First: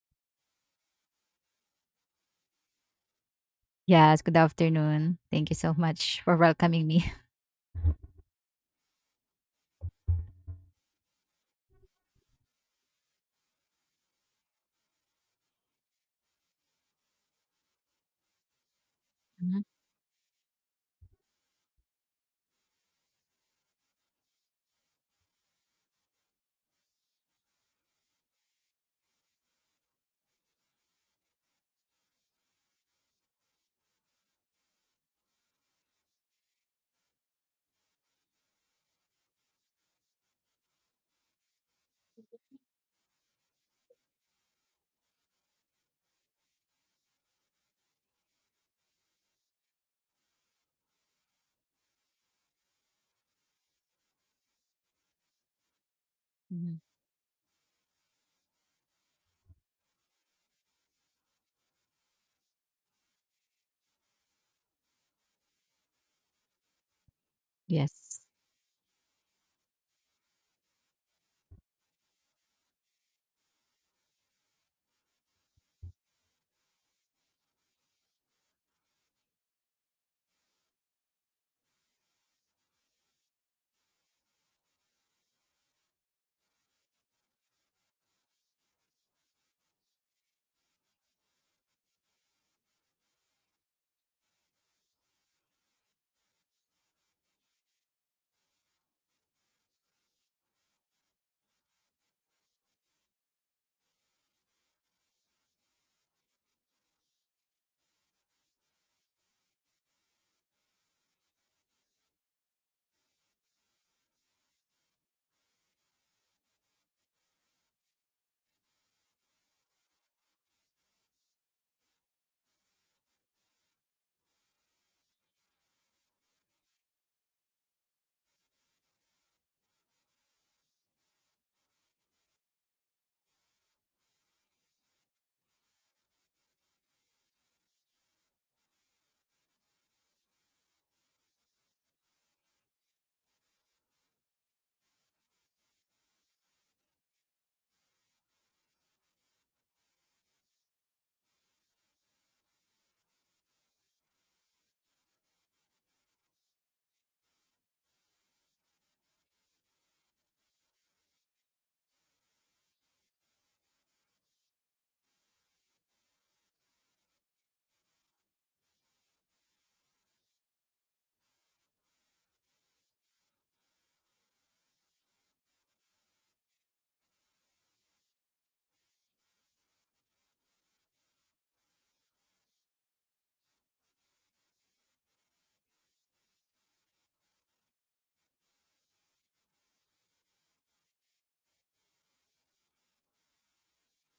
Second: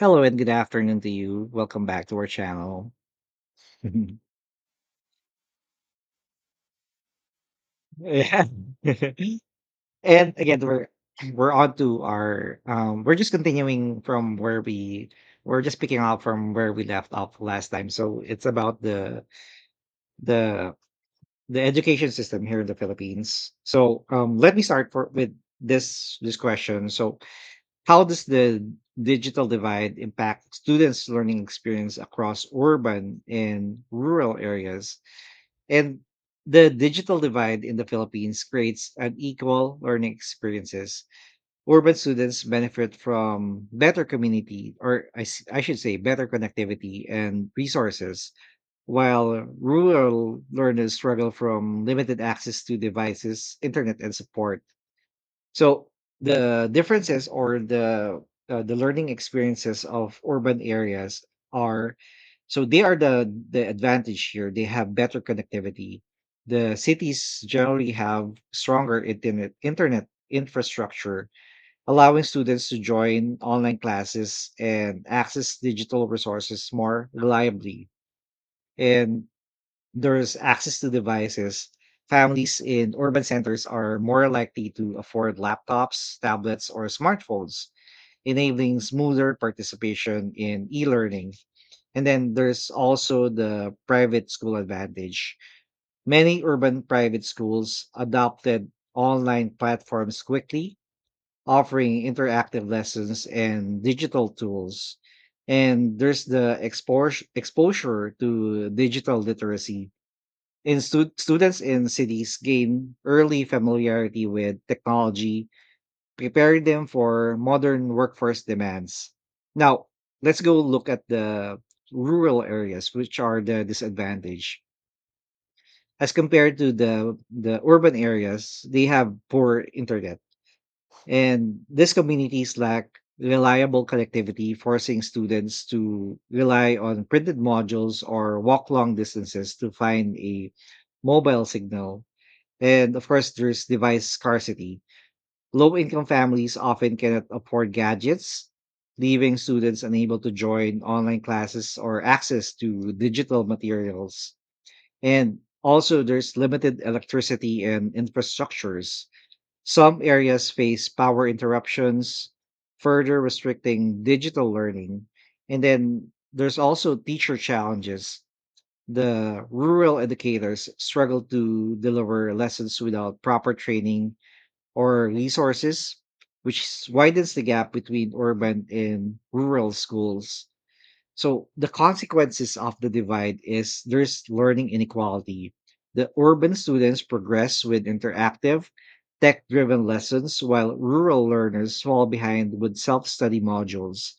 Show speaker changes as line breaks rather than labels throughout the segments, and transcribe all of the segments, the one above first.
Hello and good afternoon to you. Welcome back to our channel.
Yes, good afternoon. Thank you so much for welcoming me.
Yeah. And again, we're on to our we're just continuing from where we're just picking up from where we left off last time. So it's about
Mhm,
the the education system here in the Philippines. So let me start for with this question. So how does the digital divide impact students' learning experience across urban and rural areas? And the digital divide in the Philippines creates unequal learning experiences. Urban students benefit from better community, or I should say, better connectivity and resources, while rural learners struggle from limited access to devices, internet, and support. So the
mhm.
differences or the learning experiences of urban areas are so they are the advantage here. They have better connectivity. The cities generally
Yes.
have stronger internet infrastructure, allowing students to join online classes and access digital resources more reliably. And there's access to devices. Families in urban centers are more likely to afford laptops, tablets, or smartphones, enabling smoother participation in e learning. And then there's also the private school advantage. Many urban private schools adopted online platforms quickly, offering interactive lessons and digital tools. And there's the exposure to digital literacy in students in cities gain early familiarity with technology, preparing them for modern workforce demands. Now, let's go look at the rural areas, which are the disadvantage. As compared to the urban areas, they have poor internet. And these communities lack reliable connectivity, forcing students to rely on printed modules or walk long distances to find a mobile signal. And of course, there's device scarcity. Low income families often cannot afford gadgets, leaving students unable to join online classes or access to digital materials. And also, there's limited electricity and infrastructures. Some areas face power interruptions, further restricting digital learning. And then there's also teacher challenges. The rural educators struggle to deliver lessons without proper training or resources, which widens the gap between urban and rural schools. So the consequences of the divide is there's learning inequality. The urban students progress with interactive, tech-driven lessons while rural learners fall behind with self-study modules.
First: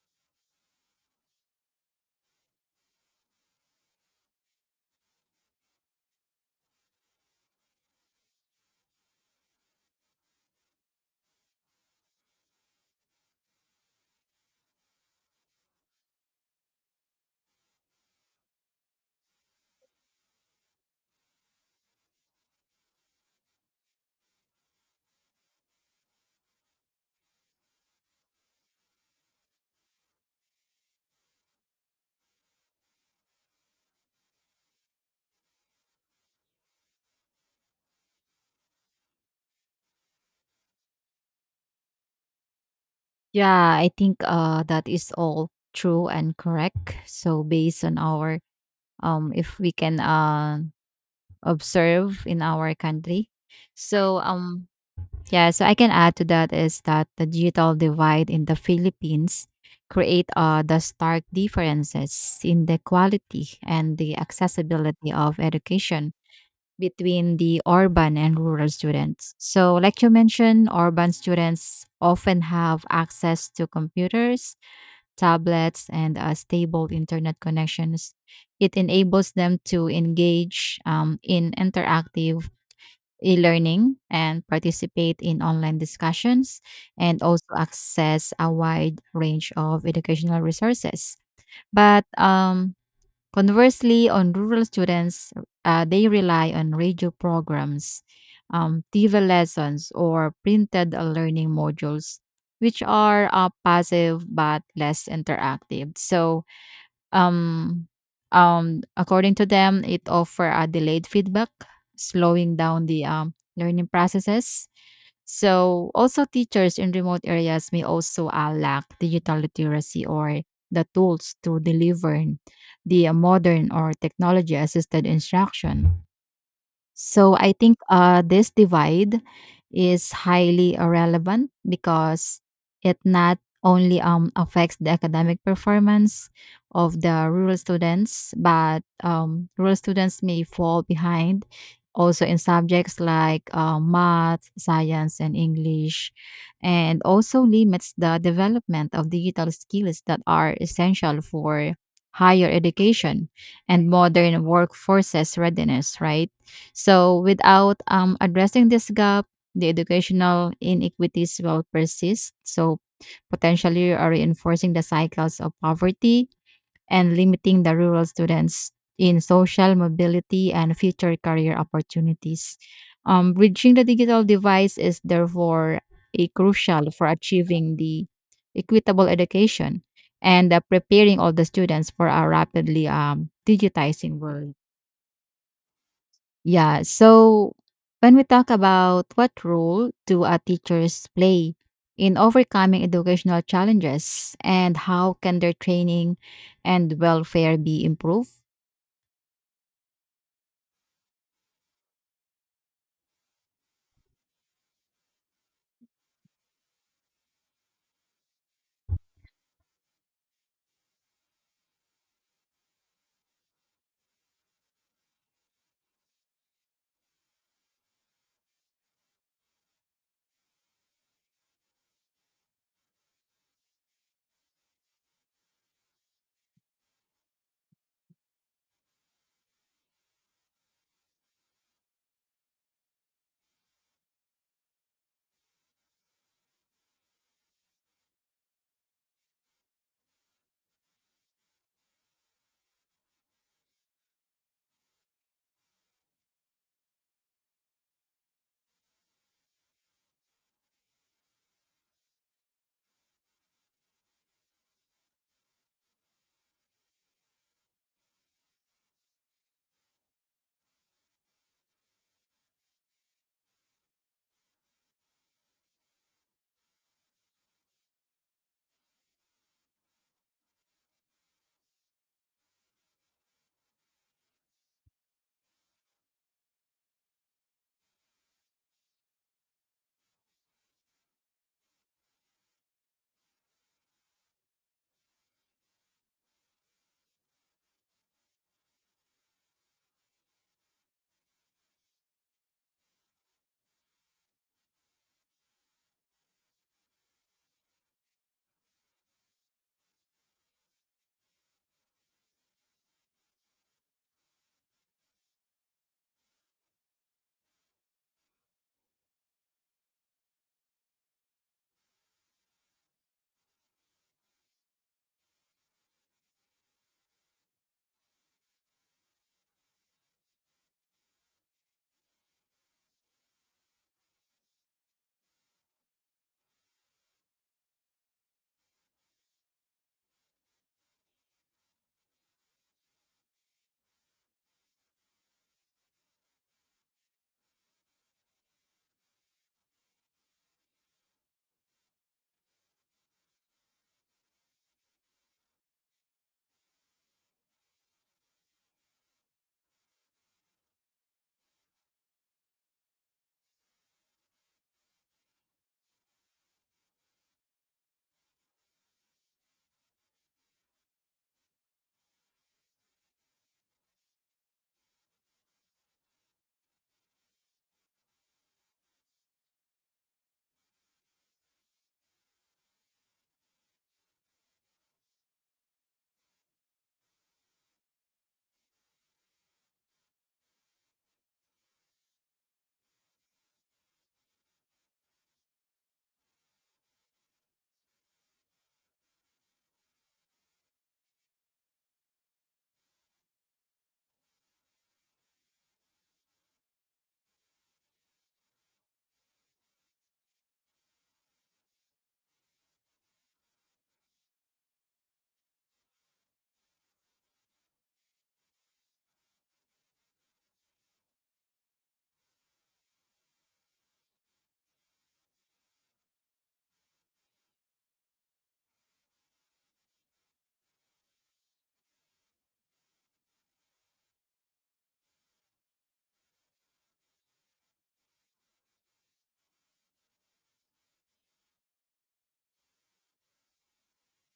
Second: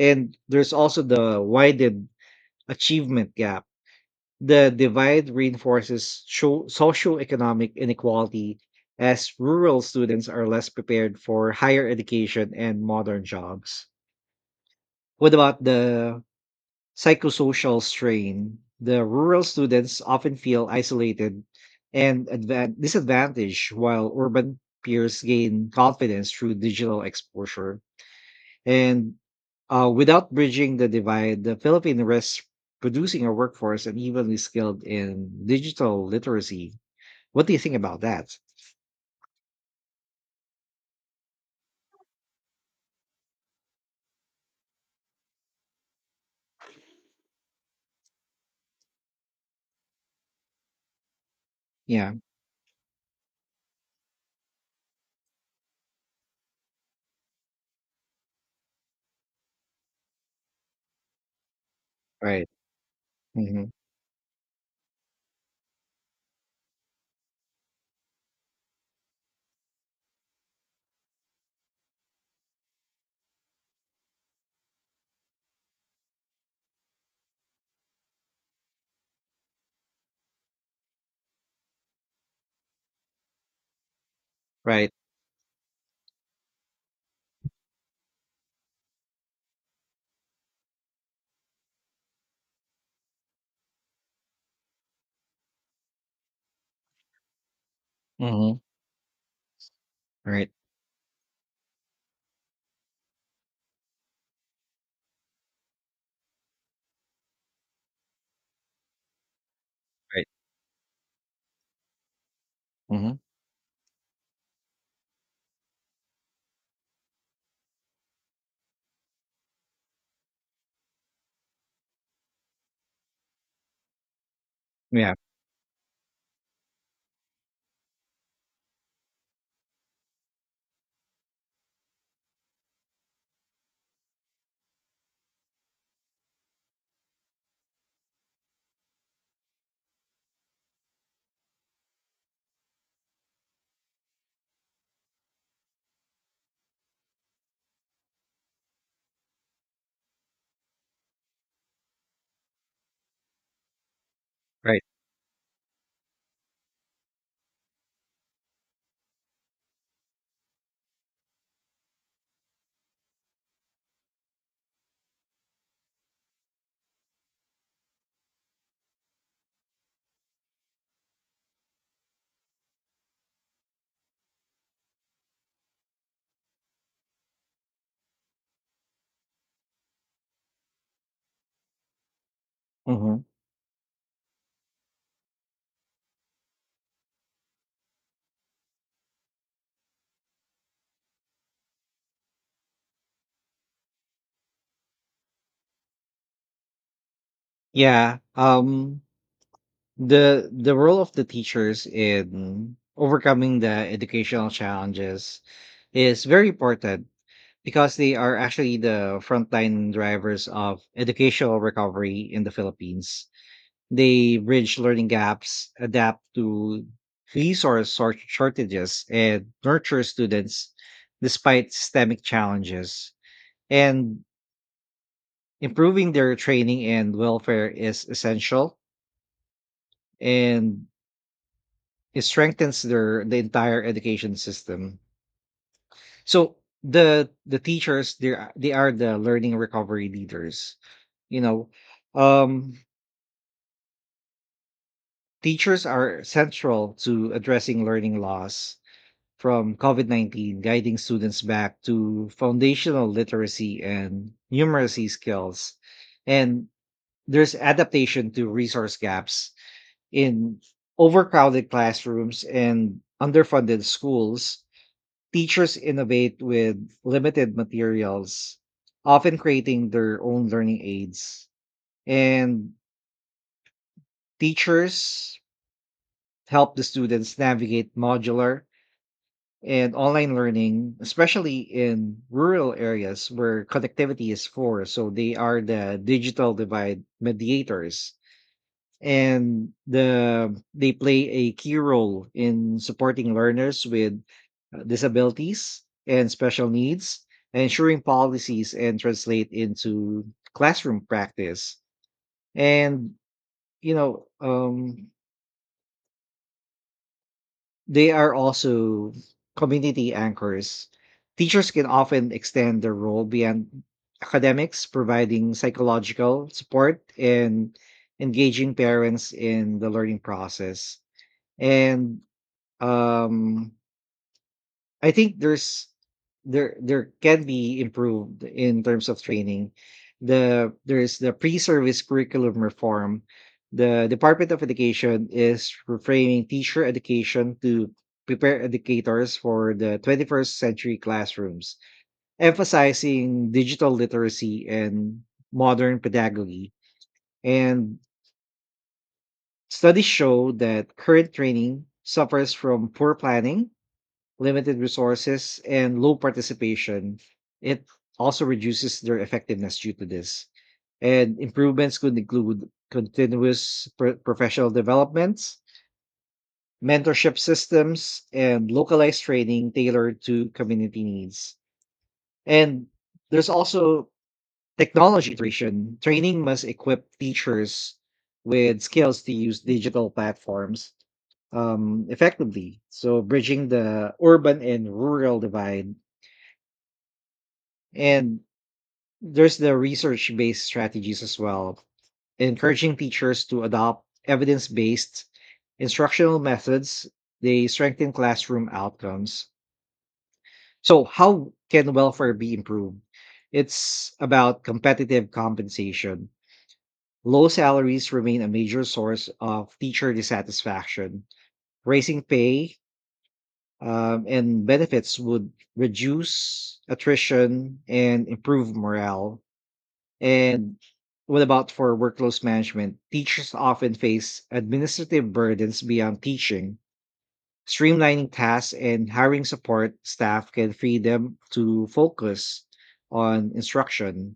And there's also the widened achievement gap. The divide reinforces socioeconomic inequality as rural students are less prepared for higher education and modern jobs. What about the psychosocial strain? The rural students often feel isolated and disadvantaged, while urban peers gain confidence through digital exposure. And without bridging the divide, the Philippines risks producing a workforce unevenly skilled in digital literacy. What do you think about that?
Yeah, I think that is all true and correct. So based on our if we can
Yeah,
observe in our country. So yeah, so I can add to that is that the digital divide in the Philippines create the stark differences
right.
in the quality
Hmm.
and the accessibility of education between the urban and rural students. So, like you mentioned, urban students often have access to computers, tablets, and stable internet connections. It enables them to engage in interactive e learning and
Right.
participate in online discussions and also access a wide range of educational resources. But Conversely, on rural students, they rely on radio programs,
Hmm.
TV lessons, or
Right.
printed learning modules, which are passive but less interactive. So, um, according to them, it
Right.
offer a delayed feedback, slowing down the
Hmm.
learning processes. So, also teachers in remote areas may also lack digital literacy or the tools to deliver the modern or technology assisted
Yeah,
instruction. So I think this divide is highly irrelevant because it not only affects the academic performance of the rural students, but rural students may fall behind also in subjects like math, science, and English, and also limits the development of digital skills that are essential for higher education and modern
right.
workforces readiness, right? So without addressing this gap, the educational inequities will persist. So potentially are reinforcing the cycles of poverty and limiting the rural students in social mobility and future career opportunities. Bridging the digital device is therefore a crucial for achieving the equitable education and preparing all the students for a rapidly
Hmm.
digitizing world. Yeah. So when we talk about what role do our teachers play in overcoming educational challenges and how can their training and welfare be
Yeah.
improved?
The role of the teachers in overcoming the educational challenges is very important, because they are actually the frontline drivers of educational recovery in the Philippines. They bridge learning gaps, adapt to resource shortages, and nurture students despite systemic challenges. And improving their training and welfare is essential, and it strengthens the entire education system. So the teachers, they are the learning recovery leaders. You know, um, Teachers are central to addressing learning loss from COVID COVID-19, guiding students back to foundational literacy and numeracy skills. And there's adaptation to resource gaps in overcrowded classrooms and underfunded schools. Teachers innovate with limited materials, often creating their own learning aids. And teachers help the students navigate modular and online learning, especially in rural areas where connectivity is poor. So they are the digital divide mediators, and they play a key role in supporting learners with disabilities and special needs, ensuring policies and translate into classroom practice. And you know um, they are also community anchors. Teachers can often extend their role beyond academics, providing psychological support and engaging parents in the learning process. And um I think there can be improved in terms of training. There's the pre-service curriculum reform. The Department of Education is reframing teacher education to prepare educators for the 21st century classrooms, emphasizing digital literacy and modern pedagogy. And studies show that current training suffers from poor planning, limited resources, and low participation. It also reduces their effectiveness due to this. And improvements could include continuous professional developments, mentorship systems, and localized training tailored to community needs. And there's also technology iteration. Training must equip teachers with skills to use digital platforms effectively, so bridging the urban and rural divide. And there's the research based strategies as well, encouraging teachers to adopt evidence based instructional methods. They strengthen classroom outcomes. So, how can welfare be improved? It's about competitive compensation. Low salaries remain a major source of teacher dissatisfaction. Raising pay and benefits would reduce attrition and improve morale. And what about for workload management? Teachers often face administrative burdens beyond teaching. Streamlining tasks and hiring support staff can free them to focus on instruction.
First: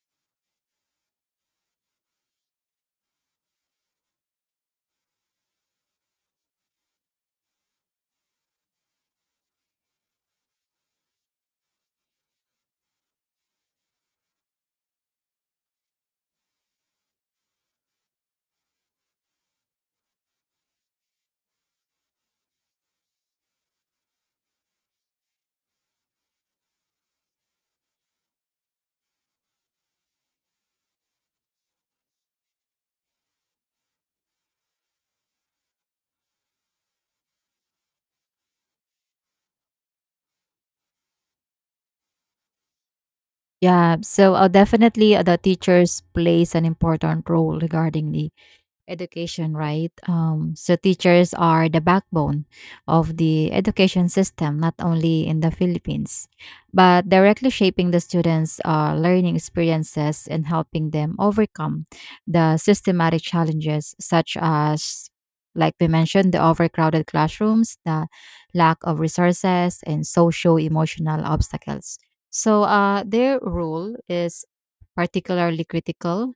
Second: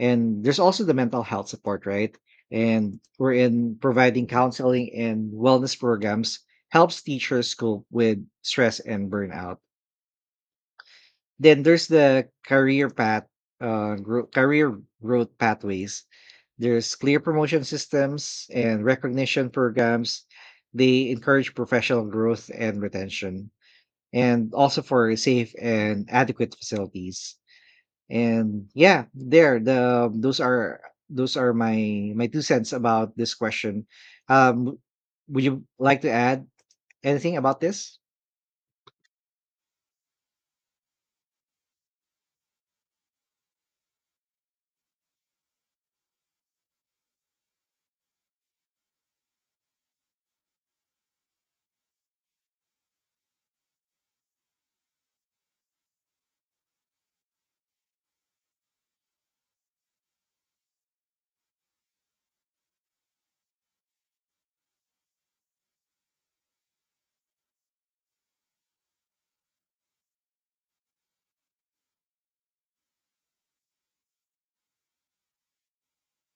And there's also the mental health support, right? And we're in providing counseling and wellness programs helps teachers cope with stress and burnout. Then there's the career path, career growth pathways. There's clear promotion systems and recognition programs. They encourage professional growth and retention, and also for safe and adequate facilities. And yeah, there the those are my two cents about this question. Um, would you like to add anything about this?
Yeah. So definitely the teachers plays an important role regarding the education, right? So teachers are the backbone of the education system, not only in the Philippines, but directly shaping the students' learning experiences and helping them overcome the systematic challenges such as, like we mentioned, the overcrowded classrooms, the lack of resources, and socio emotional obstacles. So their role is particularly critical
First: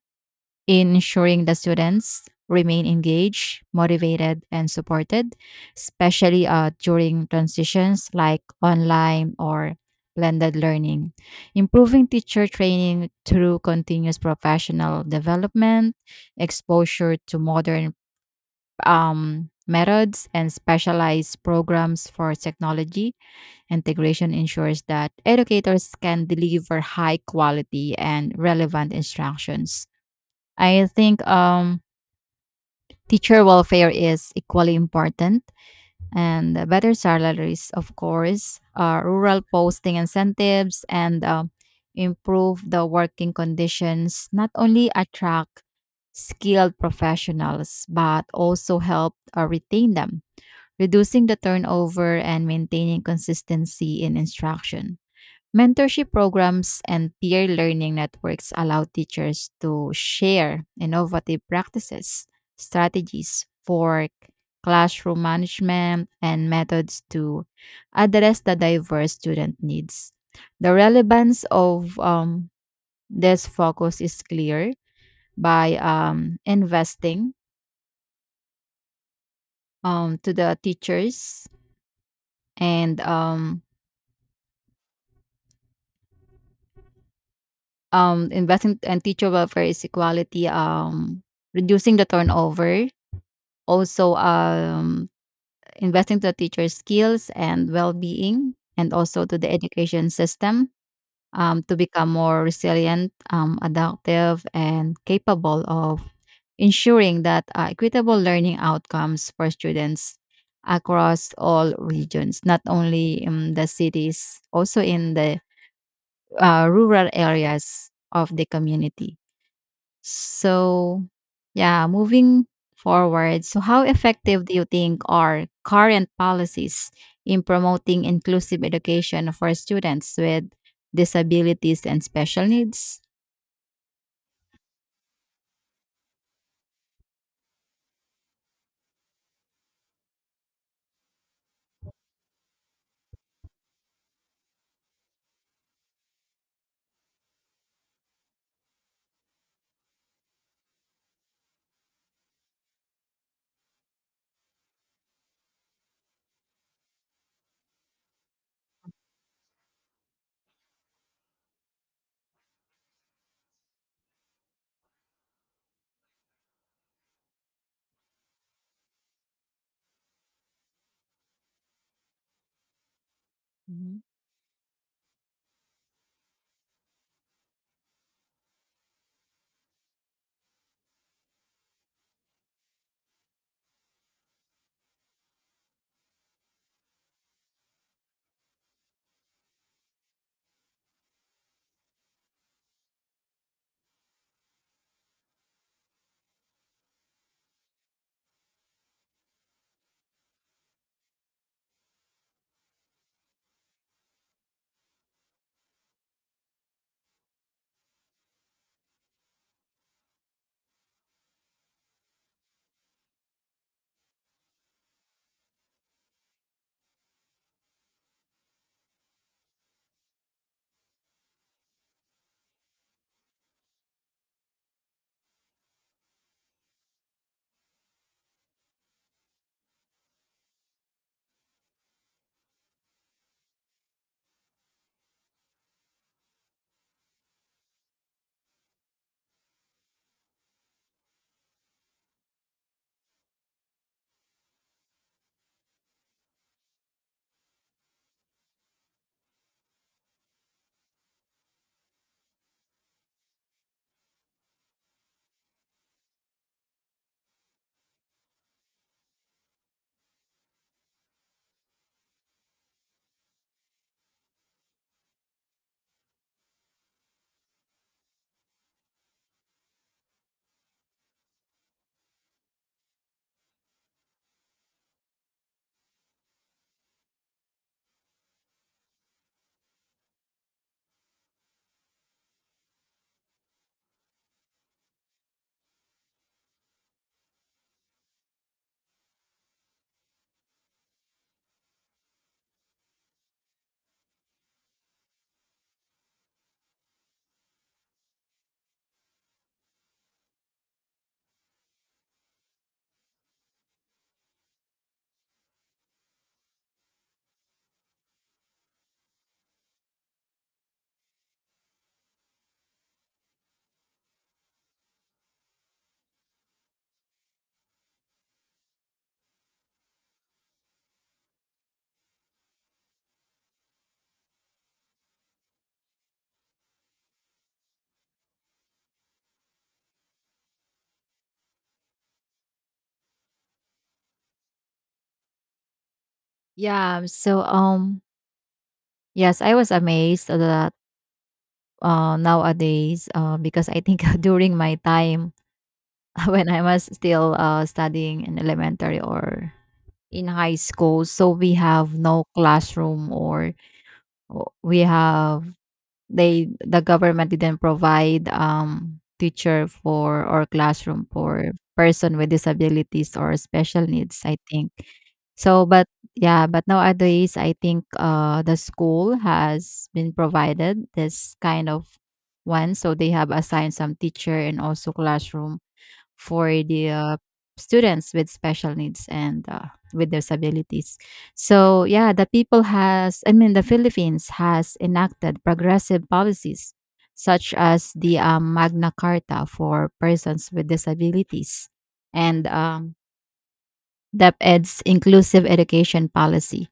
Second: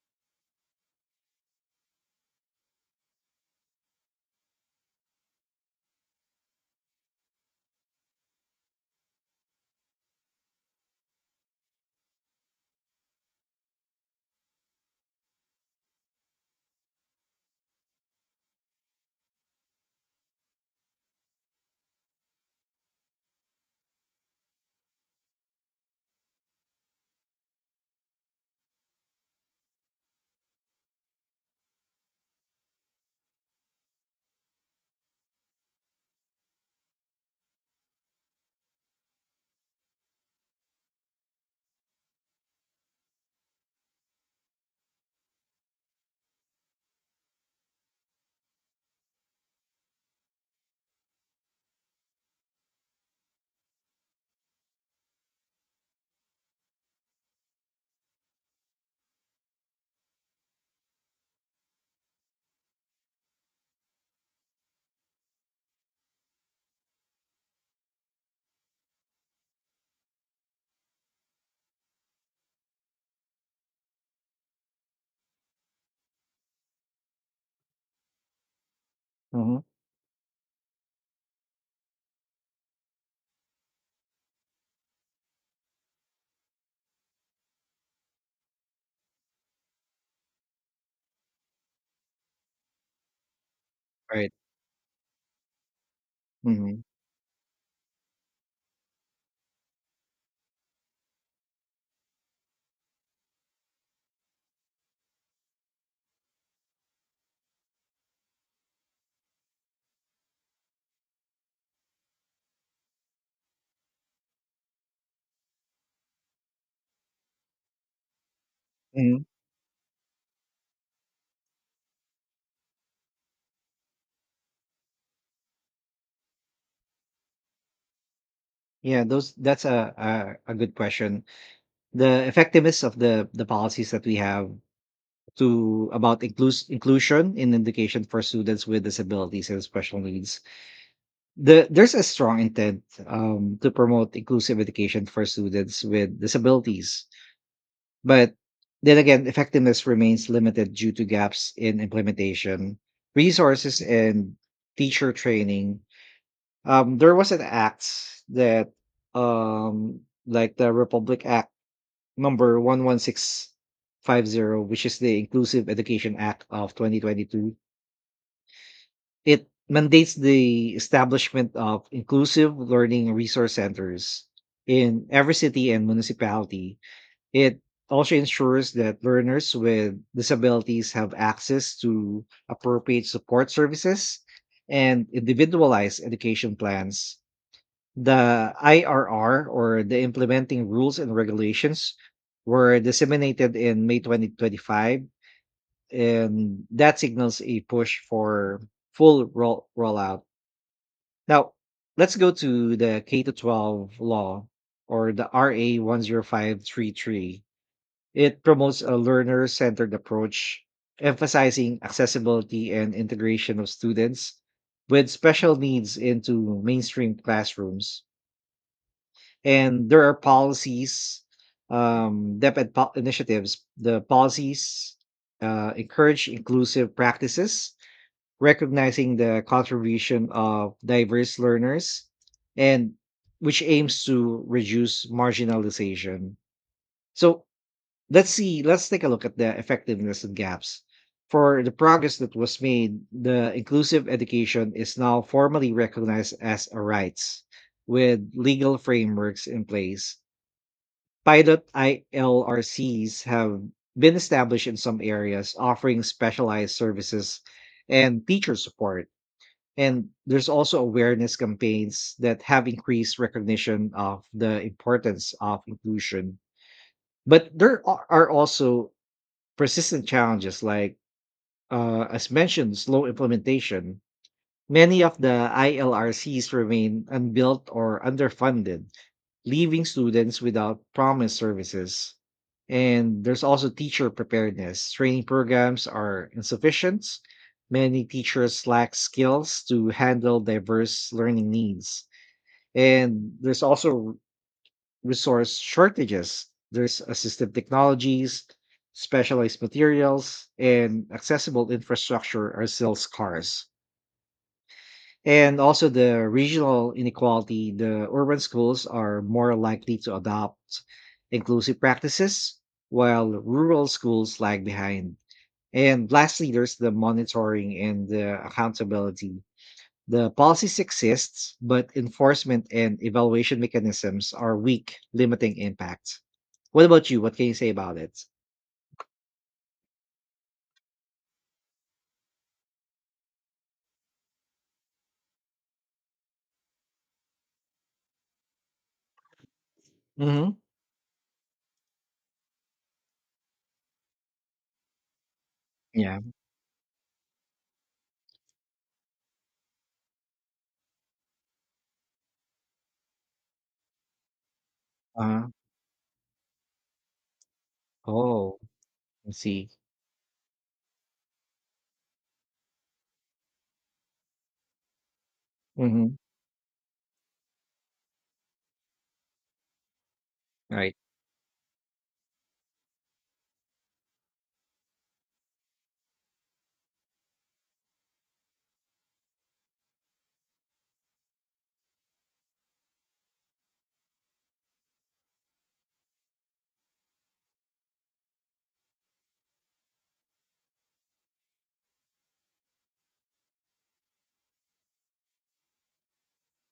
in ensuring the students remain engaged, motivated, and supported, especially during transitions like online or blended learning. Improving teacher training through continuous professional development, exposure to modern methods, and specialized programs for technology integration ensures that educators can deliver high quality and relevant instructions. I think teacher welfare is equally important and better salaries, of course, rural posting incentives and improve the working conditions not only attract skilled professionals but also help retain them, reducing the turnover and maintaining consistency in instruction. Mentorship programs and peer learning networks allow teachers to share innovative practices, strategies for classroom management, and methods to address the diverse student needs. The relevance of this focus is clear by investing
Mm-hmm. All
to the teachers and investing and teacher welfare is equality, reducing the turnover. Also,
right.
investing to teachers'
Mm-hmm.
skills and well being, and also to the education system to become more resilient, adaptive, and capable of ensuring that equitable learning outcomes for students across all regions, not only in the cities, also in the rural areas of the community.
Mm-hmm.
So, yeah, moving forward, so how effective do you think are current policies in promoting inclusive
Yeah, those
education for
that's
students
a,
with
a a good question.
disabilities and
The
special
effectiveness of
needs?
the policies that we have to about inclusion in education for students with disabilities and special needs. There's a strong intent to promote inclusive education for students with disabilities, but then again, effectiveness remains limited due to gaps in implementation, resources, and teacher training. There was an act that um, like the Republic Act number 11650, which is the Inclusive Education Act of 2022. It mandates the establishment of inclusive learning resource
Mhm.
centers in every city and municipality. It also ensures that learners with disabilities have access to appropriate support services and individualized education plans. The IRR, or the Implementing Rules and Regulations, were disseminated in May 2025, and that signals a push for full rollout. Now, let's go to the K to 12 law, or the RA 10533. It promotes a learner centered approach, emphasizing accessibility and integration of students with special needs into mainstream classrooms. And there are policies, DepEd initiatives. The policies encourage inclusive practices, recognizing the contribution of diverse learners, and which aims to reduce marginalization. So let's take a look at the effectiveness and gaps. For the progress that was made, the inclusive education is now formally recognized as a rights with legal frameworks in place. Pilot ILRCs have been established in some areas, offering specialized services and teacher support. And there's also awareness campaigns that have increased recognition of the importance of inclusion. But there are also persistent challenges, like, as mentioned, slow implementation. Many of the ILRCs remain unbuilt or underfunded, leaving students without promised services. And there's also teacher preparedness. Training programs are insufficient. Many teachers lack skills to handle diverse learning needs. And there's also resource shortages. There's assistive technologies, specialized materials, and accessible infrastructure are still scarce. And also the regional inequality, the urban schools are more likely to adopt inclusive practices, while rural schools lag behind. And lastly, there's the monitoring and the accountability. The policies exist, but enforcement and evaluation mechanisms are weak, limiting impact. What about you? What can you say about it?
Yeah, so yes, I was amazed
Mm-hmm.
that nowadays because I think during my time
Yeah.
when I was still studying in elementary or in high school, so we have no classroom or we
uh
have. The government didn't provide,
Oh, I see.
teacher for or classroom for person with disabilities or special needs, I think. So, but
Mm-hmm.
yeah, but nowadays, I think, the school has been provided
Right.
this kind of one, so they have assigned some teacher and also classroom for the students with special needs and with disabilities. So yeah, the people has I mean, the Philippines has enacted progressive policies such as the Magna Carta for persons with disabilities and DepEd's inclusive education policy,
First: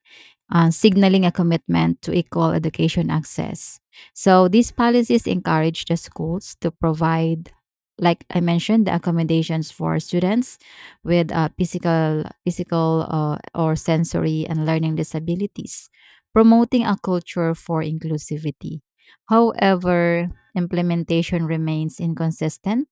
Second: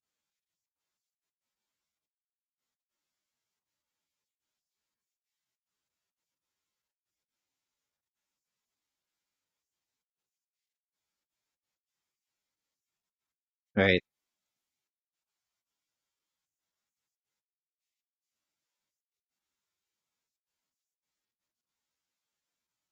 signaling a commitment to equal education access. So these policies encourage the schools to provide, like I mentioned, the accommodations for students with physical, physical or
Right.
sensory and learning disabilities, promoting a culture for inclusivity. However, implementation remains inconsistent,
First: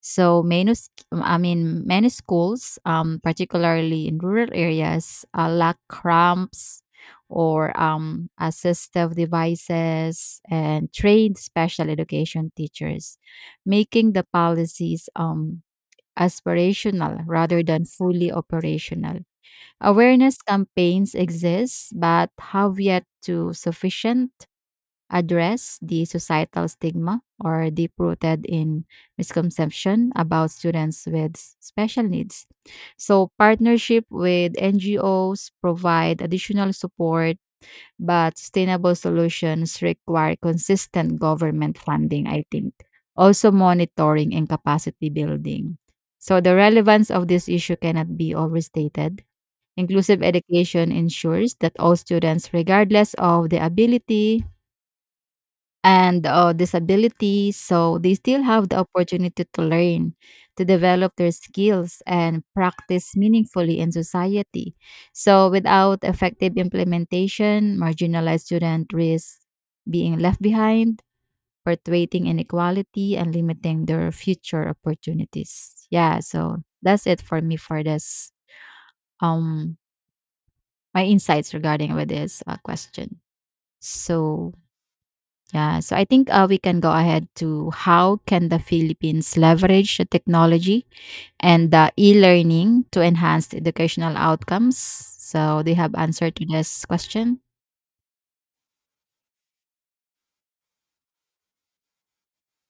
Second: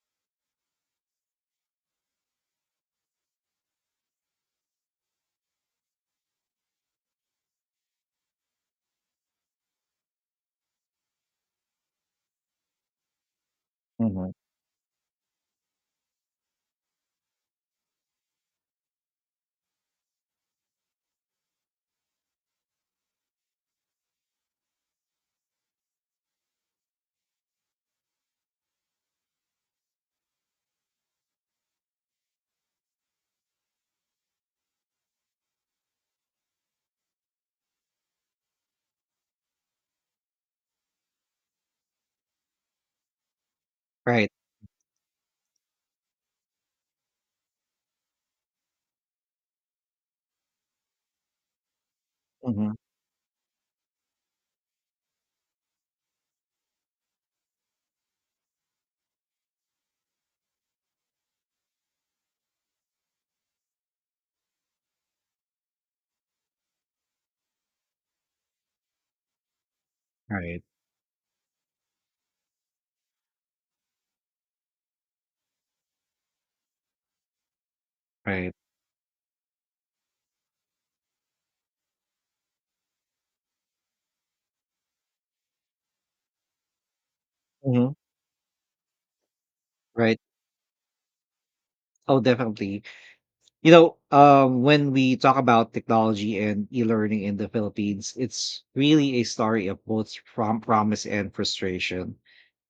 so I mean, many schools, particularly in rural areas, lack ramps or assistive devices and trained special education teachers, making the
Mm-hmm.
policies aspirational rather than fully operational. Awareness campaigns exist, but have yet to sufficient address the societal stigma or deep rooted in misconception about students with special needs. So, partnership with NGOs provide additional support, but sustainable solutions require consistent government funding, I think. Also,
Right.
monitoring and capacity building. So, the relevance of this issue cannot be overstated. Inclusive education ensures that all students,
Mm-hmm.
regardless of the ability, and disabilities, so they still have the opportunity to learn, to develop their skills, and practice meaningfully in society. So, without effective implementation, marginalized students risk being left
Right.
behind, perpetuating inequality, and limiting their future opportunities. Yeah, so that's it for me for this.
Right.
Um, my insights regarding with this question. So yeah, so I think we can go ahead to
Mhm.
how can the Philippines leverage the
Right.
technology and the
Oh, definitely.
e-learning to enhance the educational outcomes?
When we talk
So do
about
you have answer
technology
to
and
this
e-learning in
question?
the Philippines, it's really a story of both from promise and frustration.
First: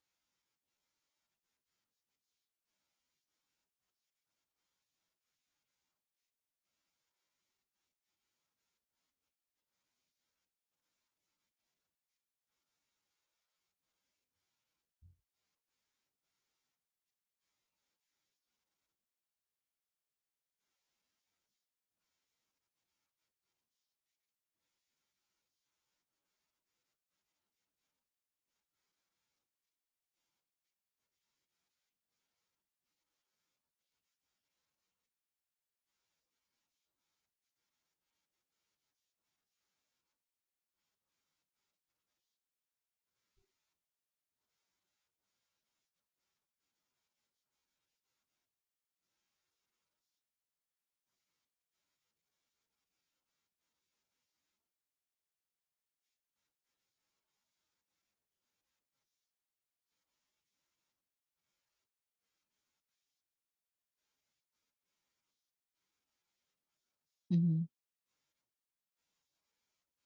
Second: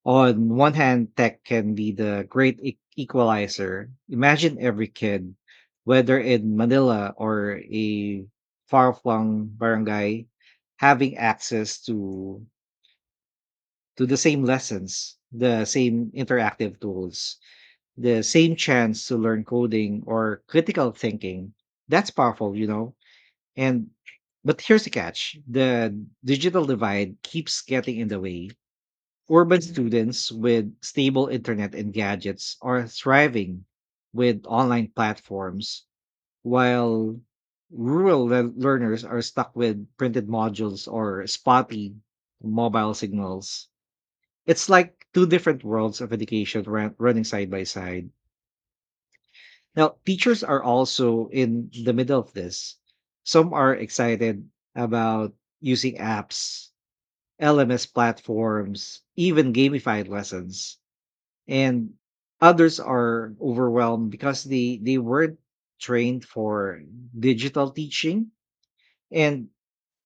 On one hand, tech can be the great equalizer. Imagine every kid, whether in Manila or a far-flung barangay, having access to the same lessons, the same interactive tools, the same chance to learn coding or critical thinking. That's powerful. And But here's the catch. The digital divide keeps getting in the way. Urban students with stable internet and gadgets are thriving with online platforms, while rural learners are stuck with printed modules or spotty mobile signals. It's like two different worlds of education running side by side. Now, teachers are also in the middle of this. Some are excited about using apps, LMS platforms, even gamified lessons. And others are overwhelmed because they weren't trained for
hmm
digital teaching. And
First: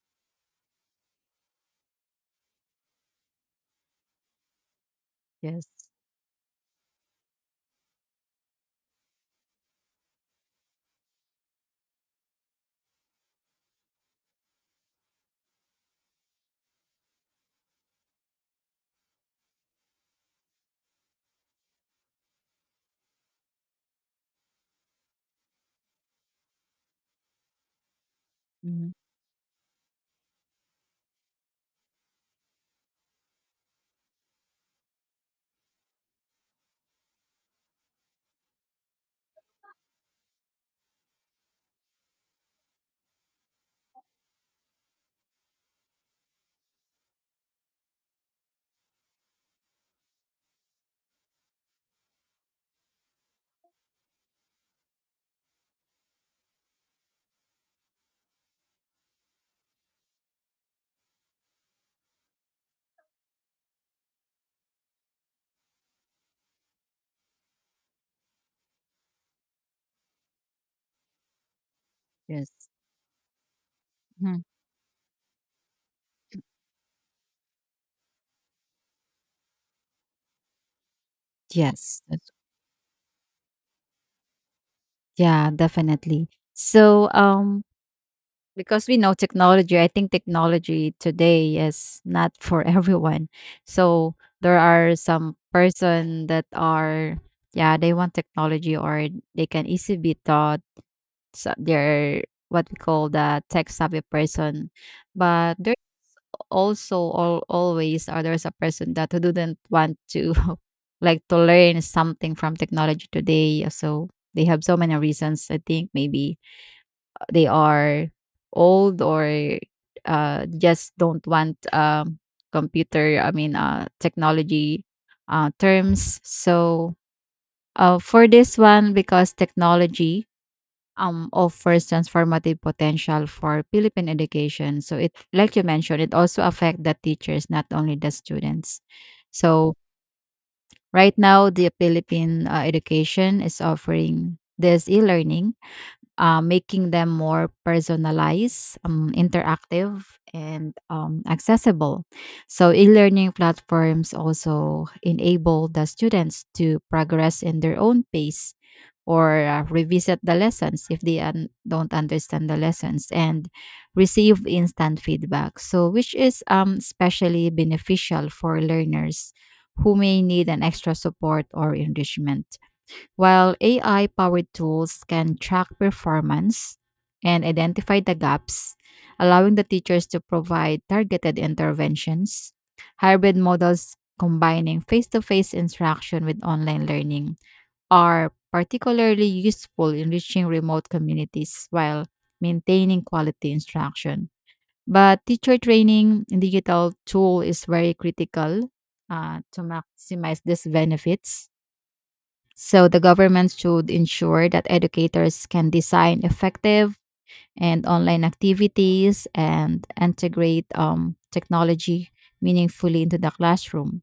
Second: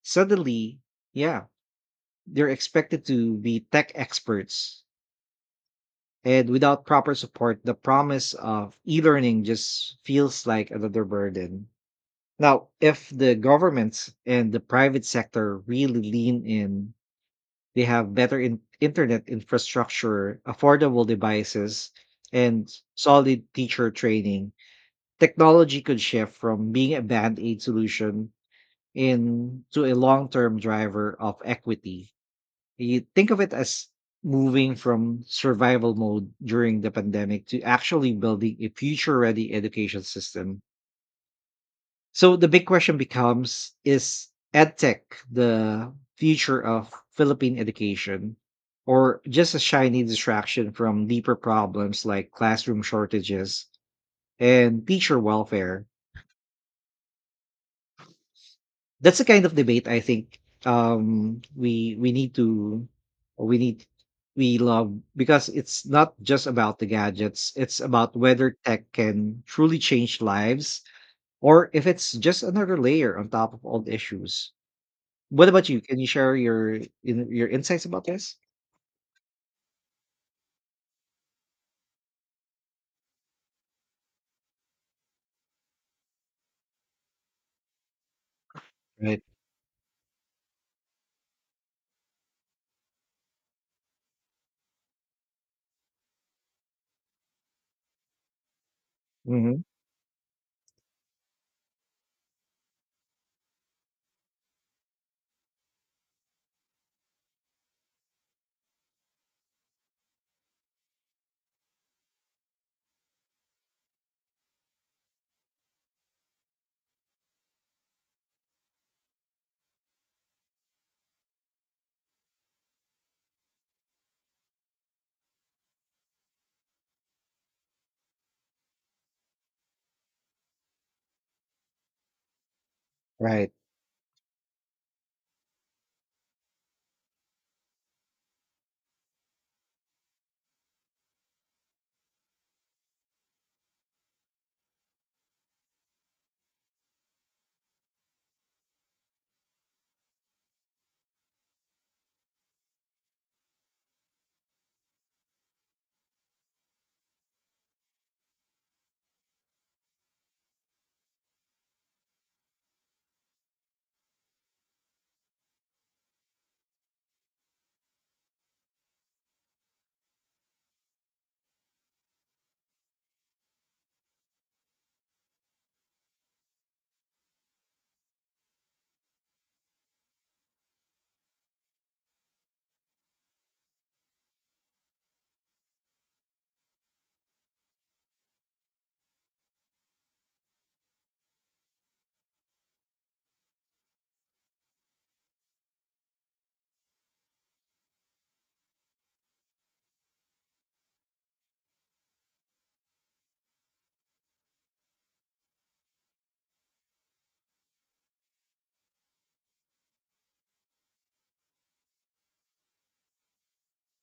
suddenly, yeah, they're expected to be tech experts.
Yes.
And without proper support, the promise of e learning just feels like another burden. Now, if the governments and the private sector really lean in, they have better internet infrastructure, affordable devices, and solid teacher training, technology could shift from being a band aid solution
hmm
into a long term driver of equity. You think of it as moving from survival mode during the pandemic to actually building a future ready education system. So the big question becomes, is edtech the future of Philippine education, or just a shiny distraction from deeper problems like classroom shortages and teacher welfare? That's the kind of debate I think we need to we need we love, because it's not just about the gadgets, it's about whether tech can truly change lives, or if it's just
Yes.
another layer on top of old
Mhm.
issues. What about you? Can you share your in your insights about this?
Yes, that's- Yeah, definitely. So um because we know
Right.
technology, I think technology today is not for everyone, so there are some person that are, yeah, they want technology or they
Mhm.
can easily be taught, so they're what we call the tech savvy person. But there also always are, there's a person that who didn't want to like to learn something from technology today, so they have so many reasons. I think maybe they are old or just don't want computer, I mean, technology terms. So for this one, because technology offers transformative potential
Right.
for Philippine education, so, it like you mentioned, it also affect the teachers, not only the students. So right now, the Philippine education is offering this e-learning, making them more personalized, interactive, and accessible. So, e learning platforms also enable the students to progress in their own pace or revisit the lessons if they don't understand the lessons and receive instant feedback. So, which is especially beneficial for learners who may need an extra support or enrichment. While AI powered tools can track performance and identify the gaps, allowing the teachers to provide targeted interventions, hybrid models combining face to face instruction with online learning are particularly useful in reaching remote communities while maintaining quality instruction. But teacher training in digital tool is very critical to maximize these benefits, so the government should ensure that educators can design effective and online activities and integrate technology meaningfully into the classroom.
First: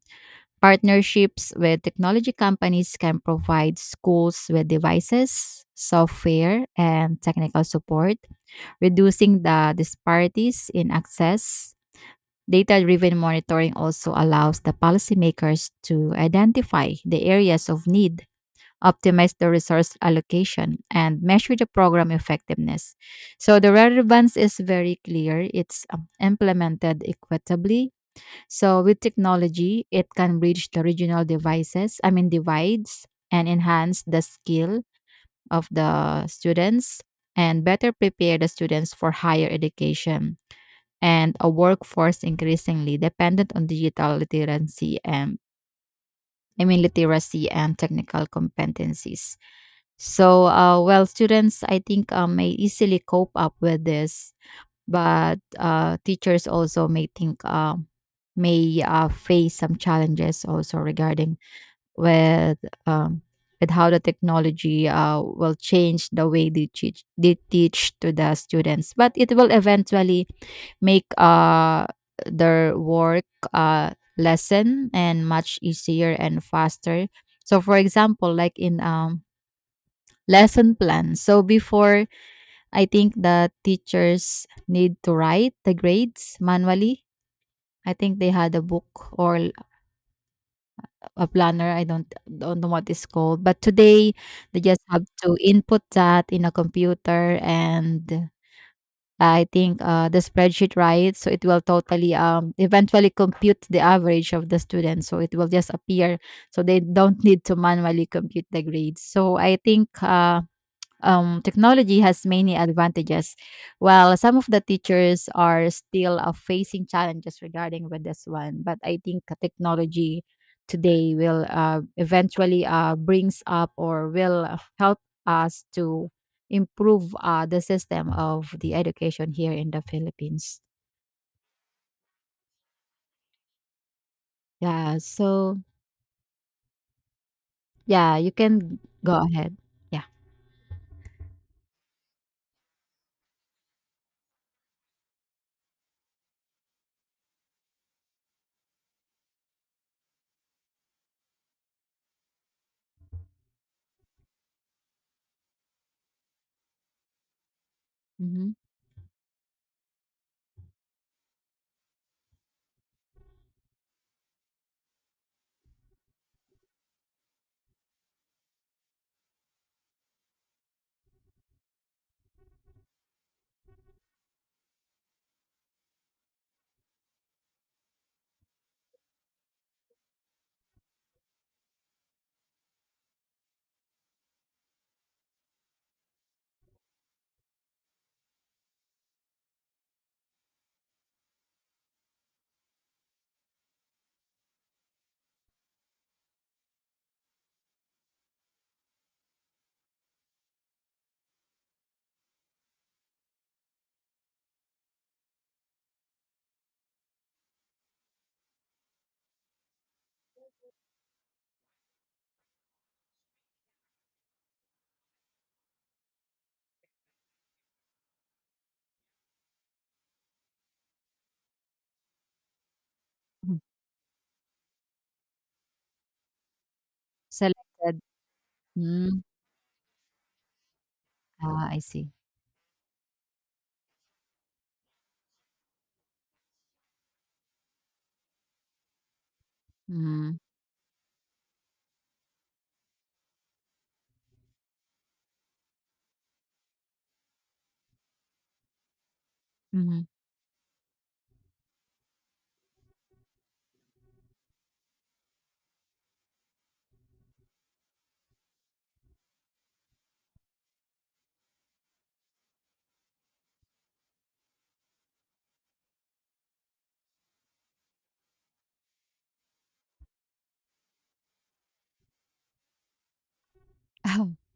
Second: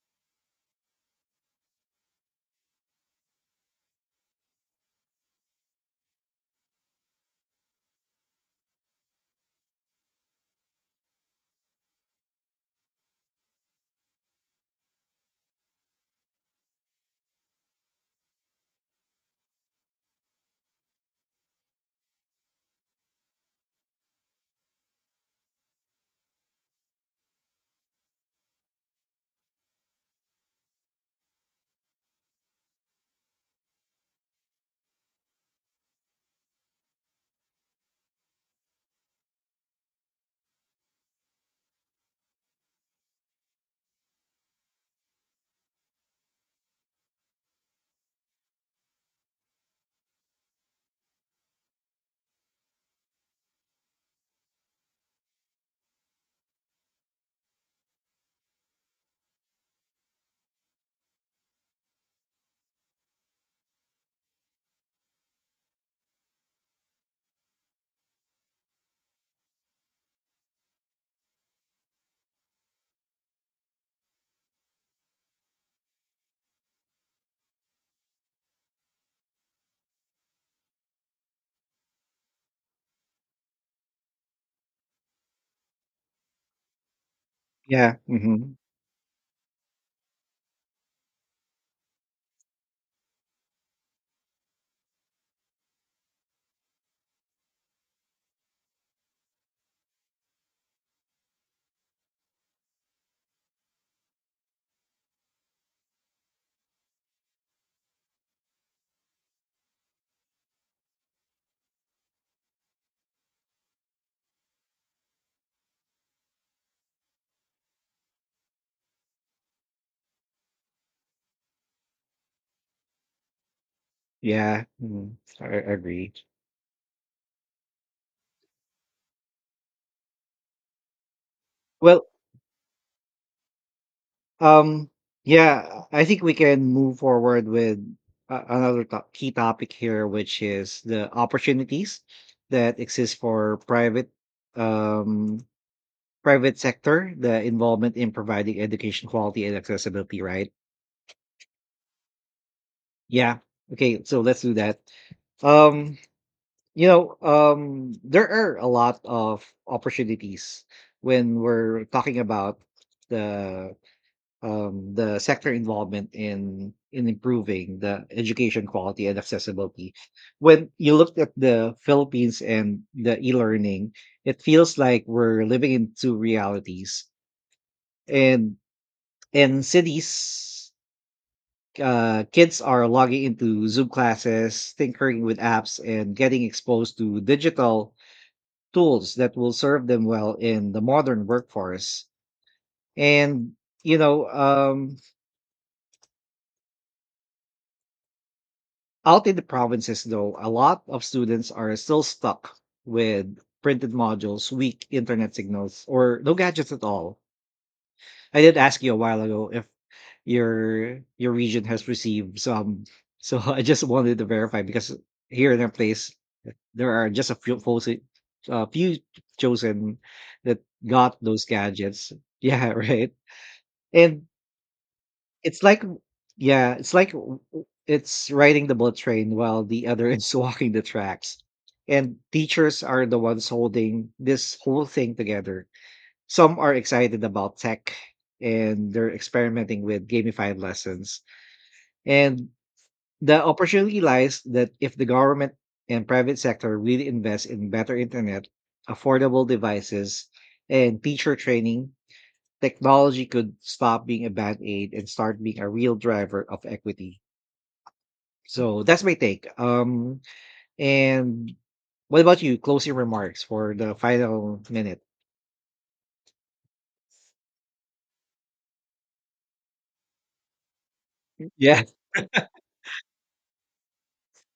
Partnerships with technology companies can provide schools with devices, software, and technical support, reducing the disparities in access. Data driven monitoring also allows the policymakers to identify the areas of need, optimize the resource allocation, and measure the program effectiveness. So the relevance is very clear. It's implemented equitably. So with technology, it can bridge the regional devices, I mean divides, and enhance the skill of the students and better prepare the students for higher education and a workforce increasingly dependent on digital literacy and, I mean, literacy and technical competencies. So, well, students, I think may easily cope up with this, but teachers also may think may face some challenges also regarding with um, with how the technology will change the way they teach to the students, but it will eventually make their work uh, lesson and much easier and faster. So, for example, like in lesson plan. So before, I think the teachers need to write the grades manually. I
Yeah.
think they had
Mhm.
a book or a planner, I don't know what it's called, but today they just have to input that in a computer and I think, the spreadsheet, right? So it will totally, eventually compute the average of the students, so it will just appear, so they don't need to manually compute the grades. So I think, technology has many advantages, while some of the teachers are still facing challenges regarding with this one. But I think technology today will eventually brings up or will
Yeah.
help
Mhm. I
us to
agree.
improve the system of the education here in the Philippines.
Well, um,
Yeah. So
yeah, I think we can move forward with
yeah, you can
another
go
key
ahead.
topic
Yeah.
here, which is the opportunities that exist for private, um private sector, the involvement in providing education quality and accessibility, right? Yeah. Okay, so let's do that. Um there
Mm-hmm.
are a lot of opportunities when we're talking about the the sector involvement in improving the education quality and accessibility. When you look at the Philippines and the e-learning, it feels like we're living in two realities. And in cities, kids are logging into Zoom classes, tinkering with apps, and getting exposed to digital tools that will serve them well in the modern workforce. And, you know, um, out in the provinces, though, a lot of students are still stuck with printed modules, weak internet signals, or no gadgets at all. I did ask you a while ago if your region has received some. So I just wanted to verify because here in our place, there are just a few folks, a few chosen that got those gadgets. Yeah, right.
Mm-hmm.
And it's like, w w
Selected.
it's riding the bullet
Mm,
train while the other is walking the tracks.
ah, I see.
And teachers are the ones holding this whole thing together. Some are excited about tech and they're experimenting with
Mm-hmm.
gamified lessons. And the opportunity lies that if the government and private sector really invest in better internet, affordable devices, and teacher training, technology could stop being a band aid and start being a real driver of equity. So that's my take. And what about you? Closing remarks for the final minute. Yeah.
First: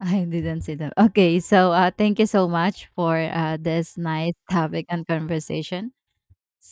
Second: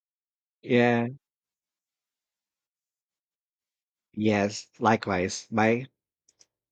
I didn't see them.
Yeah.
Okay, so thank you so much for this nice
Yes,
topic and
likewise. Bye.
conversation.